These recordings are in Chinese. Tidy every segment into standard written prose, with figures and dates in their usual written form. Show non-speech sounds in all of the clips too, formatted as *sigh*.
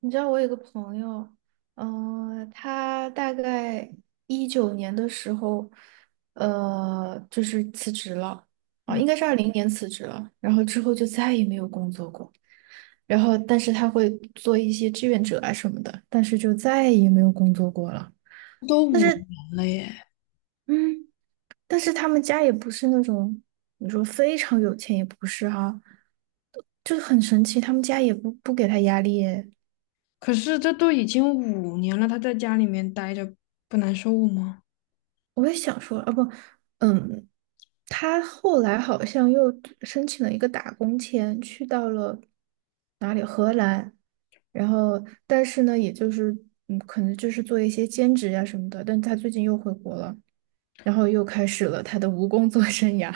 你知道我有个朋友，他大概19年的时候，就是辞职了。啊，嗯，应该是20年辞职了，然后之后就再也没有工作过。然后但是他会做一些志愿者啊什么的，但是就再也没有工作过了。都5年了耶，嗯。但是他们家也不是那种，你说非常有钱也不是哈、就很神奇，他们家也不给他压力耶。可是这都已经五年了，他在家里面待着不难受吗？我也想说，啊不，嗯，他后来好像又申请了一个打工签，去到了哪里荷兰，然后但是呢，也就是可能就是做一些兼职呀、什么的，但他最近又回国了，然后又开始了他的无工作生涯。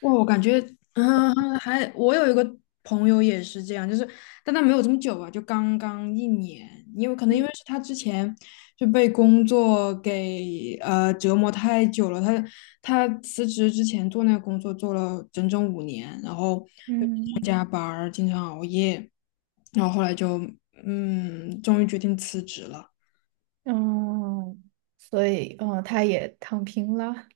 哇，我感觉 *laughs*，嗯，还我有一个朋友也是这样，就是但他没有这么久吧，就刚刚1年，因为可能因为是 *laughs* 他之前就被工作给折磨太久了，他辞职之前做那个工作做了整整五年，然后又嗯。加班儿，经常熬夜，然后后来就终于决定辞职了。嗯，哦，所以，哦，他也躺平了。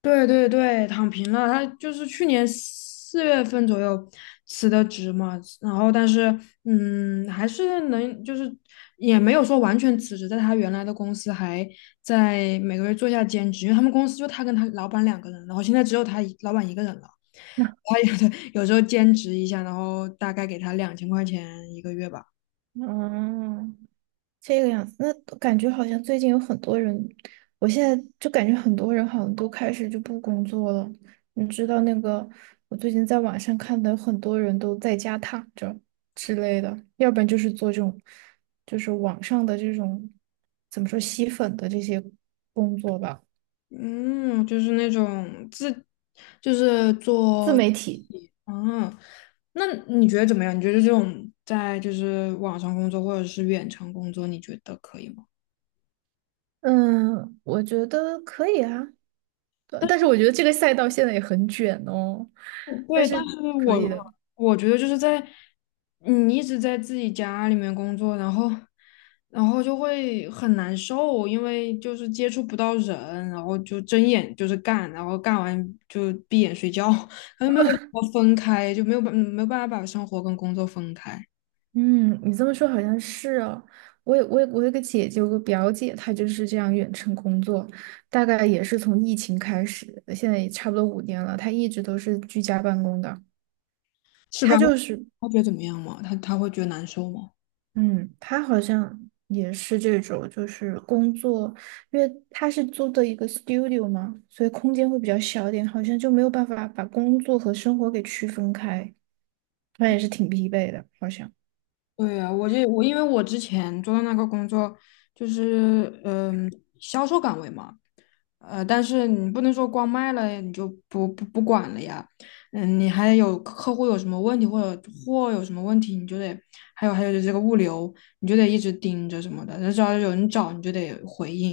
对对对，躺平了。他就是去年4月份左右辞的职嘛，然后但是还是能就是也没有说完全辞职，在他原来的公司还在每个月做一下兼职，因为他们公司就他跟他老板两个人，然后现在只有他老板一个人了。*laughs* *laughs* 他有时候兼职一下，然后大概给他2000块钱一个月吧。嗯，这个样子。那感觉好像最近有很多人，我现在就感觉很多人好像都开始就不工作了。你知道那个，我最近在网上看的，很多人都在家躺着之类的，要不然就是做这种，就是网上的这种，怎么说吸粉的这些工作吧。嗯，就是那种自，就是自做，媒体。嗯，那你觉得怎么样？你觉得这种在就是网上工作或者是远程工作，你觉得可以吗？嗯，我觉得可以啊。对，但是我觉得这个赛道现在也很卷哦，但对，但是。是可以我的。我觉得就是在你一直在自己家里面工作，然后就会很难受，因为就是接触不到人，然后就睁眼就是干，然后干完就闭眼睡觉，*laughs* 然后没有办法分开，就没有办法把生活跟工作分开，嗯，你这么说好像是哦。我有个姐姐，有个表姐，她就是这样远程工作，大概也是从疫情开始，现在也差不多5年了。她一直都是居家办公的。是吧？她就是，他觉得怎么样嘛？他会觉得难受吗？嗯，她好像也是这种，就是工作，因为她是租的一个 studio 嘛，所以空间会比较小一点，好像就没有办法把工作和生活给区分开。她也是挺疲惫的，好像。对呀，我因为我之前做的那个工作就是销售岗位嘛。但是你不能说光卖了你就不管了呀，你还有客户有什么问题或者货有什么问题，你就得，还有这个物流，你就得一直盯着什么的，那只要有人找你就得回应，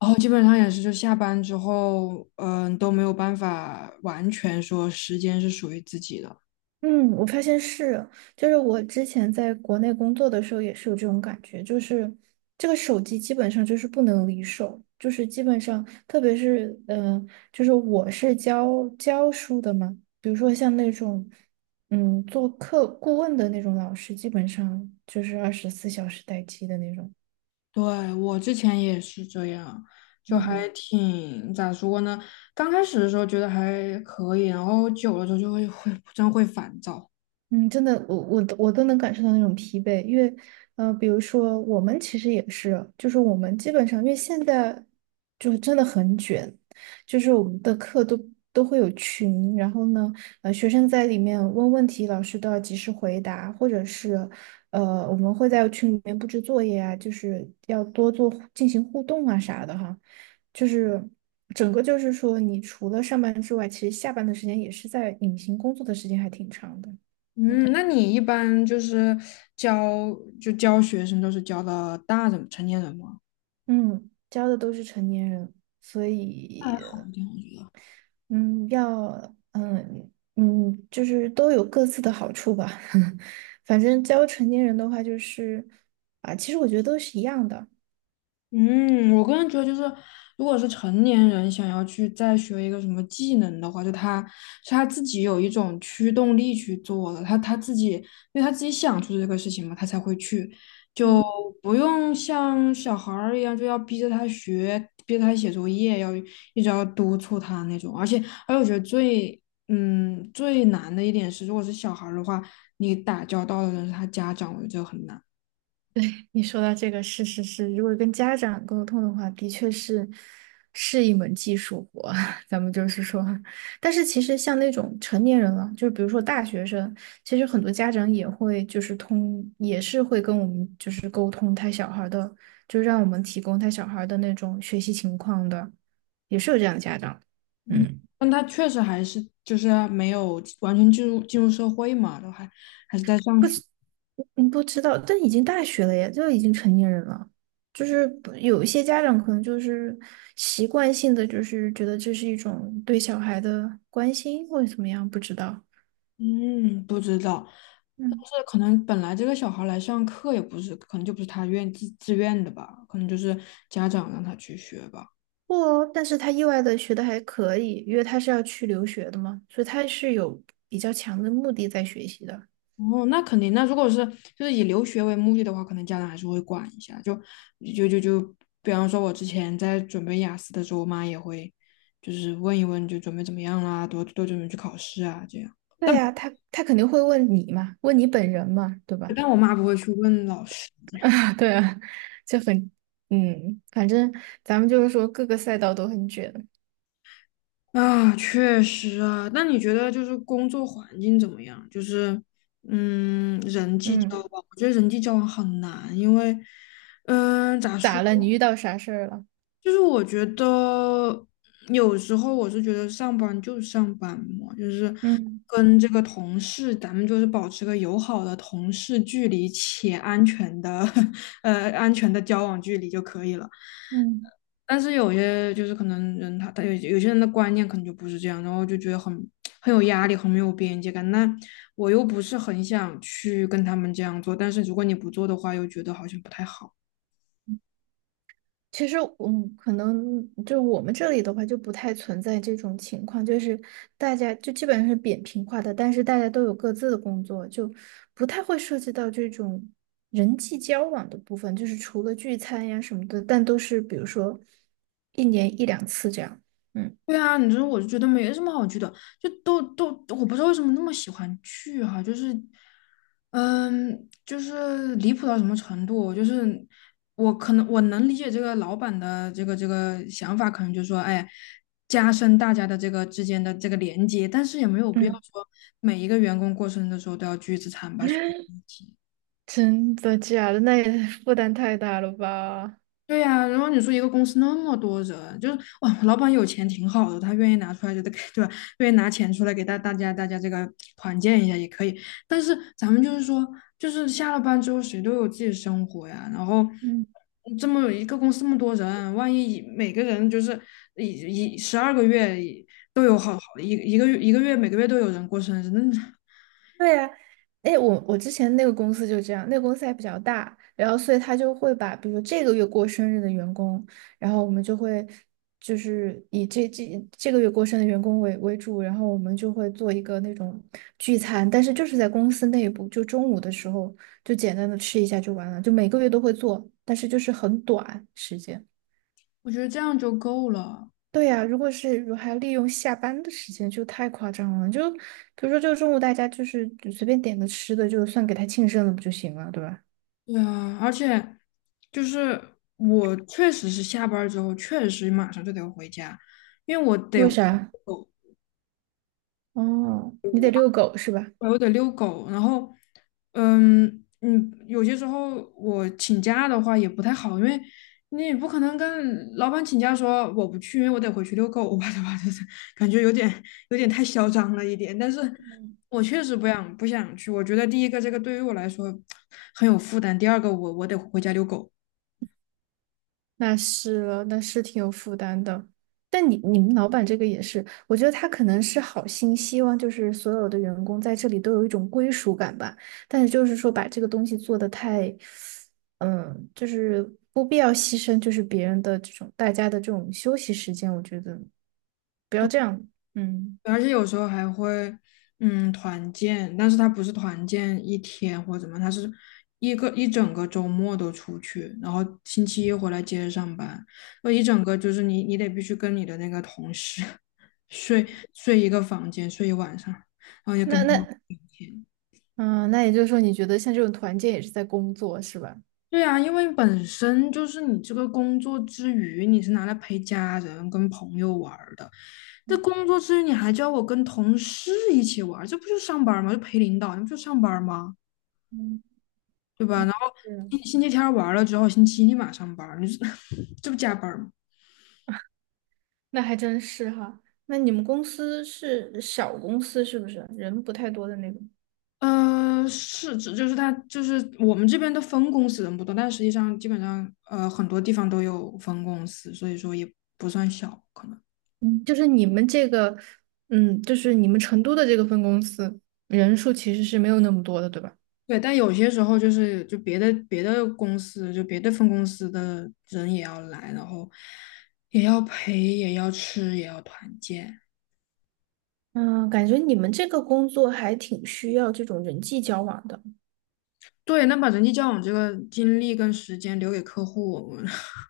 然后基本上也是就下班之后，都没有办法完全说时间是属于自己的。嗯，我发现是，就是我之前在国内工作的时候也是有这种感觉，就是这个手机基本上就是不能离手，就是基本上，特别是就是我是教书的嘛，比如说像那种做课顾问的那种老师，基本上就是24小时待机的那种。对，我之前也是这样，就还嗯。挺，咋说呢？刚开始的时候觉得还可以，然后久了之后就会真会烦躁。嗯，真的，我都能感受到那种疲惫，因为，比如说我们其实也是，就是我们基本上，因为现在就是真的很卷，就是我们的课都会有群，然后呢，学生在里面问问题，老师都要及时回答，或者是，我们会在群里面布置作业啊，就是要多做进行互动啊啥的哈，就是整个就是说，你除了上班之外，其实下班的时间也是在隐形工作的时间还挺长的。嗯，嗯。那你一般就是教教学生都是教的大人成年人吗？嗯，教的都是成年人，所还以好一点，我觉得。嗯，要嗯嗯，就是都有各自的好处吧。*laughs* 反正教成年人的话，就是啊，其实我觉得都是一样的。嗯，我个人觉得就是，如果是成年人想要去再学一个什么技能的话，就他是他自己有一种驱动力去做的，他自己因为他自己想出这个事情嘛，他才会去。嗯。不用像小孩儿一样，就要逼着他学，逼着他写作业，一直要督促他那种。而且，我觉得最难的一点是，如果是小孩儿的话，你打交道的人是他家长，我觉得这个很难。对，你说到这个是是是，如果跟家长沟通的话，的确是一门技术活。*laughs* 咱们就是说，但是其实像那种成年人了，就是比如说大学生，其实很多家长也会就是通，也是会跟我们就是沟通他小孩儿的，就让我们提供他小孩儿的那种学习情况的，也是有这样的家长。嗯。但他确实还是就是没有完全进入社会嘛，都还是在上学。嗯，不知道，但已经大学了呀，就已经成年人了。就是不有一些家长可能就是习惯性的，就是觉得这是一种对小孩的关心或者怎么样，不知道。嗯，不知道，但嗯，是可能本来这个小孩来上课也不是，可能就不是他自愿的吧，可能就是家长让他去学吧。不哦，但是他意外的学的还可以，因为他是要去留学的嘛，所以他是有比较强的目的在学习的。哦，那肯定。那如果是就是以留学为目的的话，可能家长还是会管一下。就就就就，比方说，我之前在准备雅思的时候，我妈也会就是问一问，就准备怎么样啦，多多准备去考试啊，这样。对但呀，他肯定会问你嘛，问你本人嘛，对吧？但我妈不会去问老师 *laughs* 对啊，就很，嗯，反正咱们就是说各个赛道都很卷。啊，确实啊。那你觉得就是工作环境怎么样？就是人际交嗯。往，我觉得人际交往很难，因为咋说？咋了？你遇到啥事儿了？就是我觉得有时候我是觉得上班就上班嘛，就是嗯跟这个同事，咱们就是保持个友好的同事距离且安全的 *laughs* 安全的交往距离就可以了。嗯，但是有些就是可能人他有些人的观念可能就不是这样，然后就觉得很有压力，很没有边界感。那我又不是很想去跟他们这样做，但是如果你不做的话，又觉得好像不太好。其实我可能就我们这里的话，就不太存在这种情况，就是大家就基本上是扁平化的，但是大家都有各自的工作，就不太会涉及到这种人际交往的部分，就是除了聚餐呀什么的，但都是比如说一年一两次这样。嗯。对啊，你说我就觉得没什么好去的，就我不知道为什么那么喜欢去哈、就是，就是离谱到什么程度，就是我可能我能理解这个老板的这个想法，可能就是说，哎，加深大家的这个之间的这个连接，但是也没有必要嗯。 说每一个员工过生日的时候都要聚一次餐吧，所 *laughs* 以一起真的假的？那也负担太大了吧？对呀、然后你说一个公司那么多人，就是哇，老板有钱挺好的，他愿意拿出来就得给，对吧？愿意拿钱出来给大家这个团建一下也可以。但是咱们就是说，就是下了班之后谁都有自己的生活呀，然后嗯。这么一个公司那么多人，万一每个人就是一12个月都有好好一一个月一个月每个月都有人过生日，那对呀，哎，我之前那个公司就这样。那个公司还比较大，然后所以他就会把，比如这个月过生日的员工，然后我们就会就是以这个月过生日的员工为主，然后我们就会做一个那种聚餐，但是就是在公司内部，就中午的时候就简单的吃一下就完了，就每个月都会做，但是就是很短时间。我觉得这样就够了。对呀，如果是如还利用下班的时间，就太夸张了。就比如说，就中午大家就是就随便点个吃的，就算给他庆生了，不就行了，对吧？对啊，而且就是我确实是下班儿之后，确实马上就得回家，为啥？我哦，你得遛狗是吧？我得遛狗，然后，有些时候我请假的话也不太好，因为你也不可能跟老板请假说我不去，因为我得回去遛狗吧，对吧？*laughs* 就是感觉有点太嚣张了一点，但是我确实不想去，我觉得第一个这个对于我来说很有负担，第二个我得回家遛狗。那是了，那是挺有负担的。但你们老板这个也是，我觉得他可能是好心，希望就是所有的员工在这里都有一种归属感吧。但是就是说把这个东西做得太，就是不必要牺牲，就是别人的这种大家的这种休息时间，我觉得不要这样。嗯。而且有时候还会，团建，但是他不是团建一天或怎么，他是一整个周末都出去，然后星期一回来接着上班，那一整个就是你得必须跟你的那个同事 *laughs* 睡睡一个房间，睡一晚上，然后也跟那他们那聊天。嗯，那也就是说，你觉得像这种团建也是在工作是吧？对啊，因为本身就是你这个工作之余，你是拿来陪家人、跟朋友玩儿的，这工作之余你还叫我跟同事一起玩儿这不就上班儿吗？就陪领导，你不就上班儿吗？嗯。对吧？嗯，然后星是。星期天儿玩儿了之后，星期一立马上班儿你这 *laughs* 这不加班儿吗？那还真是哈。那你们公司是小公司是不是？人不太多的那种。是，这就是他，就是我们这边的分公司人不多，但实际上基本上很多地方都有分公司，所以说也不算小可能。嗯，就是你们这个，就是你们成都的这个分公司，人数其实是没有那么多的，对吧？对，但有些时候就是就别的公司，就别的分公司的人也要来，然后也要陪，也要吃，也要团建。嗯，感觉你们这个工作还挺需要这种人际交往的。对，那把人际交往这个精力跟时间留给客户，*laughs*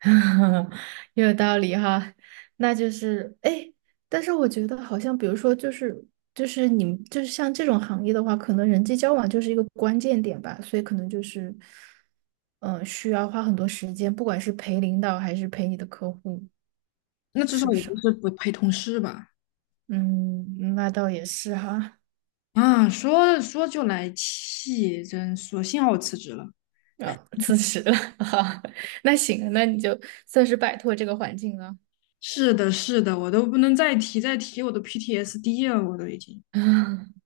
*laughs* 有道理哈。那就是哎，诶但是我觉得好像，比如说，就是你们就是像这种行业的话，可能人际交往就是一个关键点吧，所以可能就是，嗯、需要花很多时间，不管是陪领导还是陪你的客户，那至少是不我是不啊。是不陪同事吧？嗯，那倒也是哈。啊，说说就来气，真说幸好我辞职了。啊、辞职了。*laughs* 哈，那行，那你就算是摆脱这个环境了。是的，是的，我都不能再提，再提我都 PTSD 了，我都已经。*laughs*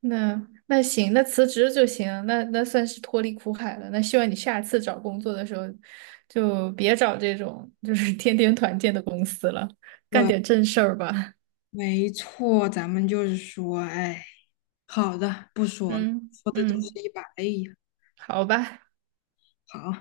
那那行，那辞职就行，那算是脱离苦海了。那希望你下次找工作的时候，就别找这种就是天天团建的公司了，干点正事儿吧。没错，咱们就是说，哎，好的，不说了，嗯说的都是嗯，一把泪呀。好吧。好。